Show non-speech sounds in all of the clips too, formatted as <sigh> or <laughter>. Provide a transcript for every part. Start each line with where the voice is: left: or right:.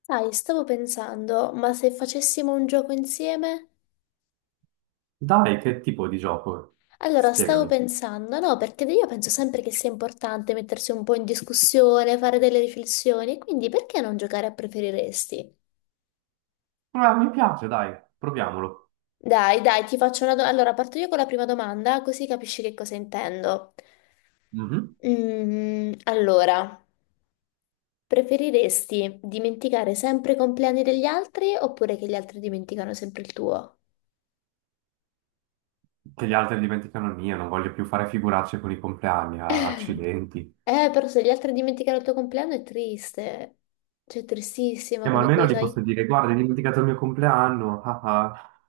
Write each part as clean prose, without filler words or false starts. left: Sai, stavo pensando, ma se facessimo un gioco insieme?
right: Dai, che tipo di gioco?
left: Allora, stavo
right: Spiegami.
left: pensando, no, perché io penso sempre che sia importante mettersi un po' in discussione, fare delle riflessioni, quindi perché non giocare a preferiresti?
right: Ah, mi piace, dai, proviamolo.
left: Dai, dai, ti faccio una domanda. Allora, parto io con la prima domanda, così capisci che cosa intendo.
right: Mhm.
left: Allora, preferiresti dimenticare sempre i compleanni degli altri oppure che gli altri dimenticano sempre il tuo?
right: Che gli altri dimenticano il mio, non voglio più fare figuracce con i compleanni, ah, accidenti.
left: Però se gli altri dimenticano il tuo compleanno è triste. Cioè, è tristissima
right: Ma
left: come
right: almeno gli
left: cosa.
right: posso
left: E
right: dire, guarda, hai dimenticato il mio compleanno, <laughs> ah, ah.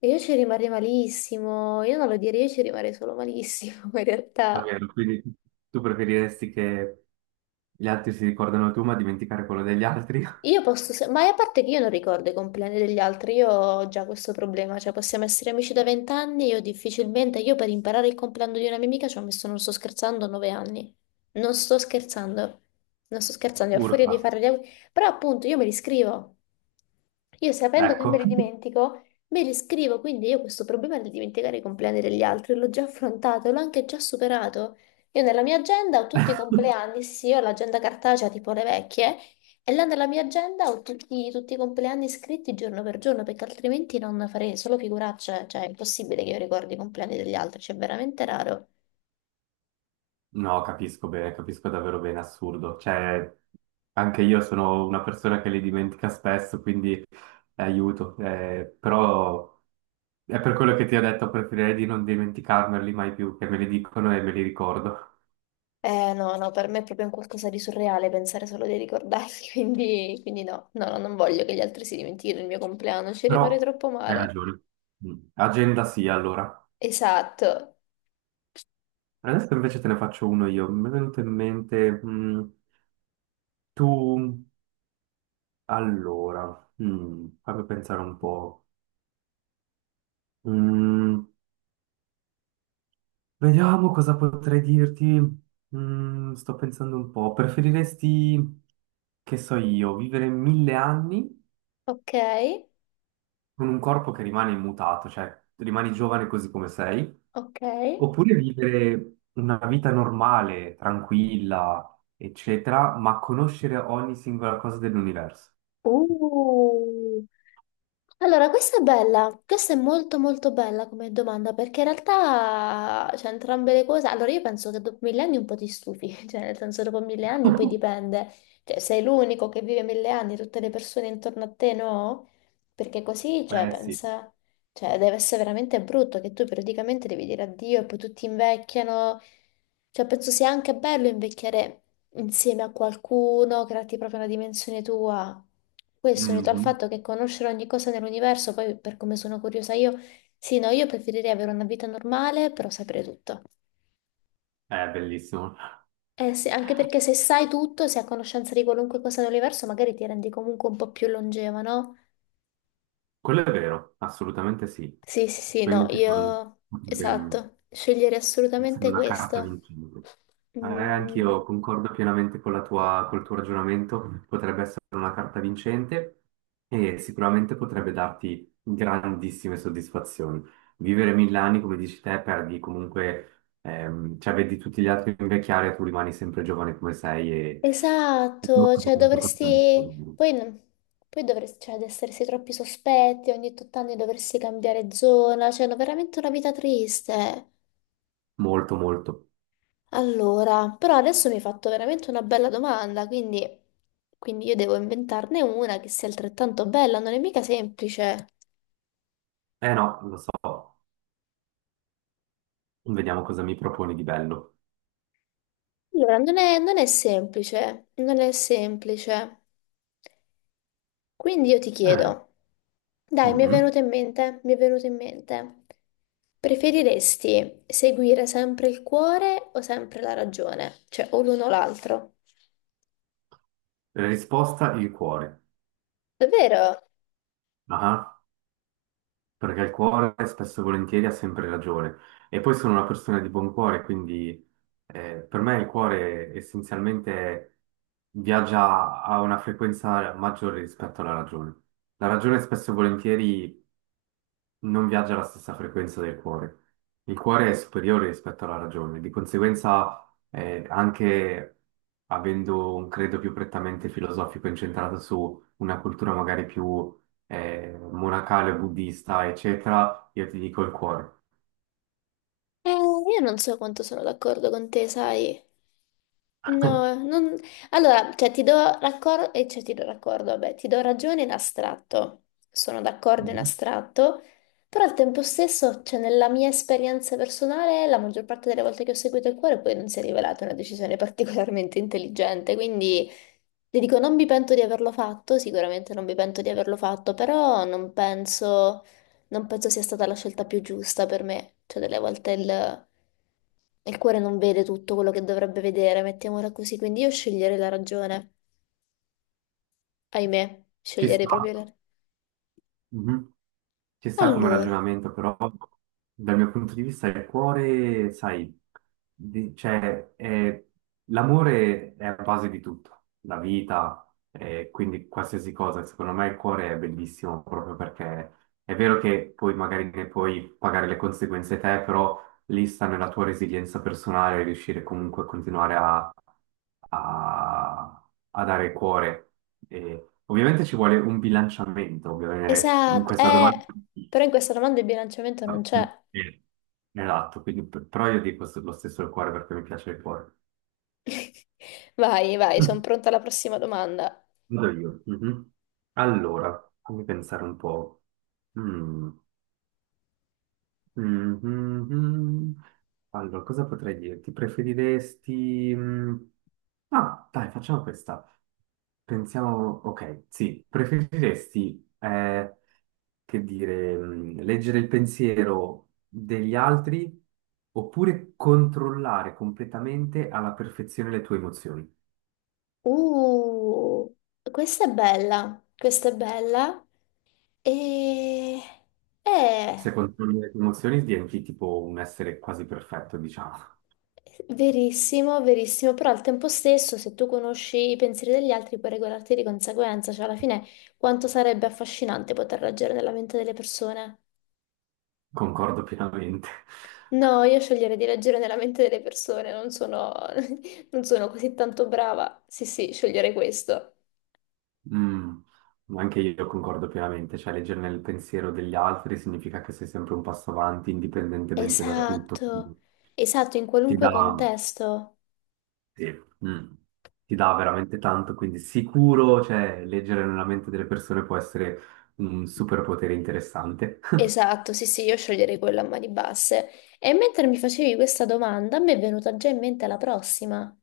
left: io ci rimarrei malissimo. Io non lo direi, io ci rimarrei solo malissimo, <laughs> in
right: Va
left: realtà.
right: bene, quindi tu preferiresti che gli altri si ricordano tu, ma dimenticare quello degli altri?
left: Io posso, ma a parte che io non ricordo i compleanni degli altri, io ho già questo problema, cioè possiamo essere amici da 20 anni, io difficilmente, io per imparare il compleanno di una mia amica ci ho messo, non sto scherzando, 9 anni. Non sto scherzando, non sto scherzando,
right: <laughs>
left: io ho furia
right: Urca,
left: di fare gli auguri, però appunto io me li scrivo, io sapendo che me
right: ecco.
left: li dimentico, me li scrivo, quindi io questo problema di dimenticare i compleanni degli altri l'ho già affrontato, l'ho anche già superato. Io nella mia agenda ho tutti i compleanni, sì, sì, ho l'agenda cartacea tipo le vecchie, e là nella mia agenda ho tutti, tutti i compleanni scritti giorno per giorno, perché altrimenti non farei solo figuracce, cioè è impossibile che io ricordi i compleanni degli altri, cioè è veramente raro.
right: No, capisco bene, capisco davvero bene, assurdo. Cioè, anche io sono una persona che li dimentica spesso, quindi aiuto. Però è per quello che ti ho detto, preferirei di non dimenticarmeli mai più, che me li dicono e me li ricordo.
left: Eh no, no, per me è proprio un qualcosa di surreale pensare solo di ricordarli, <laughs> quindi, quindi no, no, no, non voglio che gli altri si dimentichino il mio compleanno, ci
right: Però
left: rimarrei troppo
right: hai
left: male.
right: ragione. Mm. Agenda sì, allora.
left: Esatto.
right: Adesso invece te ne faccio uno io. Mi è venuto in mente, tu... Allora, fammi pensare un po'. Mm, Vediamo cosa potrei dirti. Sto pensando un po'. Preferiresti, che so io, vivere 1000 anni
left: Ok,
right: con un corpo che rimane immutato, cioè rimani giovane così come sei,
left: ok.
right: oppure vivere una vita normale, tranquilla, eccetera, ma conoscere ogni singola cosa dell'universo?
left: Uh. Allora, questa è bella, questa è molto molto bella come domanda perché in realtà c'è entrambe le cose. Allora, io penso che dopo 1000 anni un po' ti stufi, <laughs> cioè nel senso dopo 1000 anni poi
right: <laughs>
left: dipende, cioè sei l'unico che vive 1000 anni, tutte le persone intorno a te no? Perché così, cioè,
right: Eh sì.
left: pensa. Cioè, deve essere veramente brutto che tu periodicamente devi dire addio e poi tutti invecchiano. Cioè, penso sia anche bello invecchiare insieme a qualcuno, crearti proprio una dimensione tua. Questo unito al
right: Mhm.
left: fatto che conoscere ogni cosa nell'universo, poi per come sono curiosa io, sì, no, io preferirei avere una vita normale, però sapere tutto.
right: È bellissimo.
left: Eh sì, anche perché se sai tutto, se hai conoscenza di qualunque cosa dell'universo, magari ti rendi comunque un po' più longeva, no?
right: Quello è vero, assolutamente sì.
left: Sì, sì, sì, no,
right: Quindi, tipo,
left: io...
right: bene.
left: Esatto, sceglierei
right: Essere
left: assolutamente
right: una carta
left: questo.
right: vincente. Anch'io
left: Mm,
right: concordo pienamente con col tuo ragionamento, potrebbe essere una carta vincente e sicuramente potrebbe darti grandissime soddisfazioni. Vivere mille anni, come dici te, perdi comunque, cioè vedi tutti gli altri invecchiare e tu rimani sempre giovane come sei e non
left: esatto,
right: sono
left: cioè
right: tanto
left: dovresti...
right: contento.
left: Poi dovresti, cioè, ad essersi troppi sospetti, ogni 8 anni dovresti cambiare zona, cioè, no, veramente una vita triste.
right: Molto, molto.
left: Allora, però adesso mi hai fatto veramente una bella domanda, quindi, quindi io devo inventarne una che sia altrettanto bella, non è mica semplice.
right: Eh no, lo so, vediamo cosa mi proponi di bello.
left: Allora, non è, non è semplice, non è semplice. Quindi io ti
right: Eh,
left: chiedo, dai, mi è
right: mhm.
left: venuto in mente, mi è venuto in mente, preferiresti seguire sempre il cuore o sempre la ragione? Cioè, o l'uno o l'altro?
right: Risposta il cuore.
left: Davvero?
right: Ah, perché il cuore spesso e volentieri ha sempre ragione. E poi sono una persona di buon cuore, quindi per me il cuore essenzialmente viaggia a una frequenza maggiore rispetto alla ragione. La ragione spesso e volentieri non viaggia alla stessa frequenza del cuore. Il cuore è superiore rispetto alla ragione, di conseguenza, anche avendo un credo più prettamente filosofico incentrato su una cultura magari più monacale, buddista, eccetera, io ti dico il cuore.
left: Io non so quanto sono d'accordo con te, sai. No, non... Allora, cioè, ti do raccordo, vabbè, ti do ragione in astratto, sono d'accordo in
right: Mhm.
left: astratto, però al tempo stesso, cioè, nella mia esperienza personale, la maggior parte delle volte che ho seguito il cuore poi non si è rivelata una decisione <laughs> particolarmente intelligente, quindi ti dico, non mi pento di averlo fatto, sicuramente non mi pento di averlo fatto, però non penso sia stata la scelta più giusta per me. Cioè, delle volte il cuore non vede tutto quello che dovrebbe vedere, mettiamola così. Quindi io sceglierei la ragione. Ahimè,
right: Ci
left: sceglierei
right: sta.
left: proprio la...
right: Mhm. Ci sta come
left: Allora,
right: ragionamento, però dal mio punto di vista il cuore, sai, di- cioè, è- l'amore è la base di tutto, la vita, quindi qualsiasi cosa. Secondo me il cuore è bellissimo proprio perché è vero che poi magari ne puoi pagare le conseguenze te, però lì sta nella tua resilienza personale riuscire comunque a continuare a dare cuore. E ovviamente ci vuole un bilanciamento, ovviamente in
left: esatto,
right: questa domanda.
left: però in questa domanda il bilanciamento non
right: No,
left: c'è.
right: sì, esatto, quindi, però io dico lo stesso il cuore perché mi piace il cuore.
left: <laughs> Vai, vai, sono
right: Mm.
left: pronta alla prossima domanda.
right: Vado io. Mhm. Allora, fammi pensare un po'. Mm. Mhm. Allora, cosa potrei dirti? Ah, dai, facciamo questa. Pensiamo... Ok, sì. Preferiresti leggere il pensiero degli altri oppure controllare completamente alla perfezione le tue emozioni.
left: Uh, questa è bella, questa è bella. E... Eh...
right: Se controlli le tue emozioni diventi tipo un essere quasi perfetto, diciamo.
left: Verissimo, verissimo, però al tempo stesso, se tu conosci i pensieri degli altri, puoi regolarti di conseguenza, cioè alla fine quanto sarebbe affascinante poter leggere nella mente delle persone.
right: <laughs> Concordo pienamente.
left: No, io sceglierei di leggere nella mente delle persone, non sono, <laughs> non sono così tanto brava. Sì, sì, sceglierei questo.
right: Mm, Anche io concordo pienamente, cioè leggere nel pensiero degli altri significa che sei sempre un passo avanti indipendentemente da tutto,
left: Esatto, esatto, in
right: ti
left: qualunque
right: dà,
left: contesto.
right: sì. Mm. Ti dà veramente tanto, quindi sicuro, cioè, leggere nella mente delle persone può essere un superpotere interessante. <laughs>
left: Esatto, sì, sì, io sceglierei quella a mani basse. E mentre mi facevi questa domanda, a me è venuta già in mente la prossima.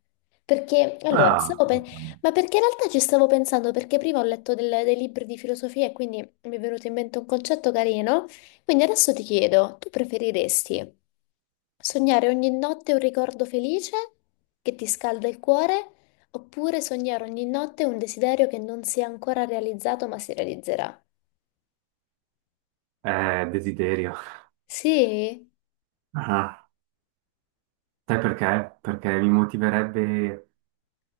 left: Perché, allora,
right: Ah,
left: ma perché in realtà ci stavo pensando, perché prima ho letto dei libri di filosofia e quindi mi è venuto in mente un concetto carino. Quindi adesso ti chiedo, tu preferiresti sognare ogni notte un ricordo felice che ti scalda il cuore, oppure sognare ogni notte un desiderio che non si è ancora realizzato ma si realizzerà?
right: desiderio.
left: Sì?
right: Ah, sai perché? Perché mi motiverebbe,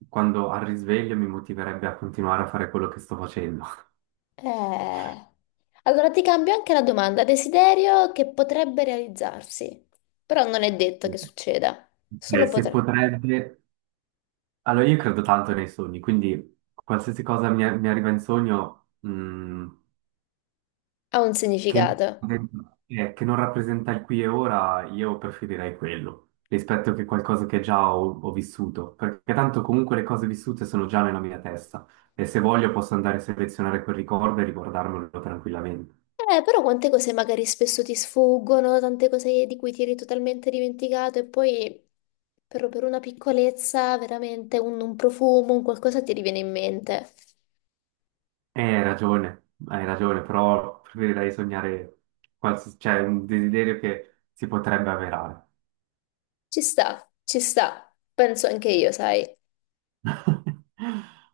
right: quando al risveglio, mi motiverebbe a continuare a fare quello che sto facendo.
left: Eh, Allora ti cambio anche la domanda. Desiderio che potrebbe realizzarsi, però non è detto che succeda, solo
right: Se
left: potrebbe.
right: potrebbe... Allora, io credo tanto nei sogni, quindi qualsiasi cosa mi arriva in sogno,
left: Ha un
right: che non
left: significato.
right: che non rappresenta il qui e ora, io preferirei quello rispetto che qualcosa che già ho, ho vissuto, perché tanto comunque le cose vissute sono già nella mia testa e se voglio posso andare a selezionare quel ricordo e riguardarmelo tranquillamente.
left: Però quante cose magari spesso ti sfuggono, tante cose di cui ti eri totalmente dimenticato e poi per una piccolezza, veramente un profumo, un qualcosa ti riviene in mente.
right: Hai ragione, però preferirei sognare cioè un desiderio che si potrebbe avverare.
left: Ci sta, penso anche io, sai.
right: <laughs>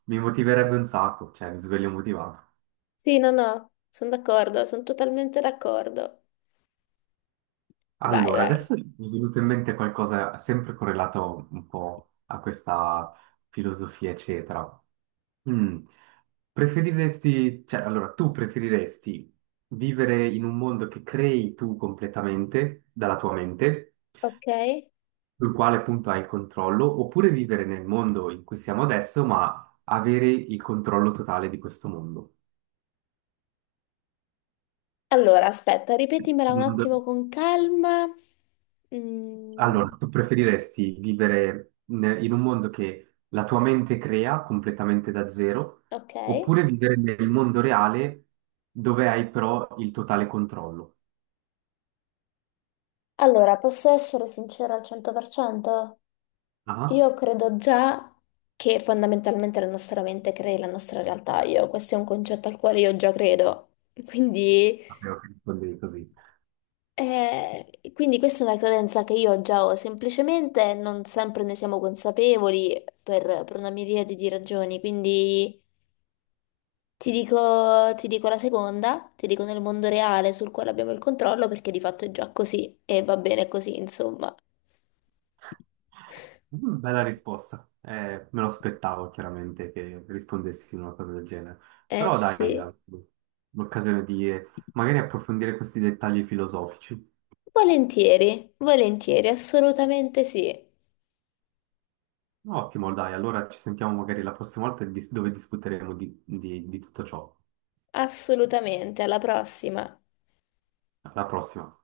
right: Mi motiverebbe un sacco, cioè mi sveglio motivato.
left: Sì, no, no, sono d'accordo, sono totalmente d'accordo. Vai,
right: Allora,
left: vai.
right: adesso mi è venuto in mente qualcosa sempre correlato un po' a questa filosofia, eccetera. Mm. Preferiresti, cioè, allora, tu preferiresti vivere in un mondo che crei tu completamente dalla tua mente,
left: Ok?
right: sul quale appunto hai il controllo, oppure vivere nel mondo in cui siamo adesso, ma avere il controllo totale di questo mondo?
left: Allora, aspetta, ripetimela un attimo con calma. Mm,
right: Allora, tu preferiresti vivere in un mondo che la tua mente crea completamente da zero,
left: ok.
right: oppure vivere nel mondo reale dove hai però il totale controllo?
left: Allora, posso essere sincera al 100%?
right: Ah,
left: Io credo già che fondamentalmente la nostra mente crei la nostra realtà. Io, questo è un concetto al quale io già credo. Quindi,
right: sapevo che rispondevi così.
left: quindi questa è una credenza che io già ho, semplicemente non sempre ne siamo consapevoli per una miriade di ragioni. Quindi. Ti dico la seconda, ti dico nel mondo reale sul quale abbiamo il controllo perché di fatto è già così e va bene così, insomma.
right: Bella risposta. Me lo aspettavo chiaramente che rispondessi una cosa del genere.
left: Eh
right: Però dai,
left: sì,
right: l'occasione di magari approfondire questi dettagli filosofici.
left: volentieri, volentieri, assolutamente sì,
right: Ottimo, dai, allora ci sentiamo magari la prossima volta dove discuteremo di tutto ciò.
left: assolutamente, alla prossima.
right: Alla prossima.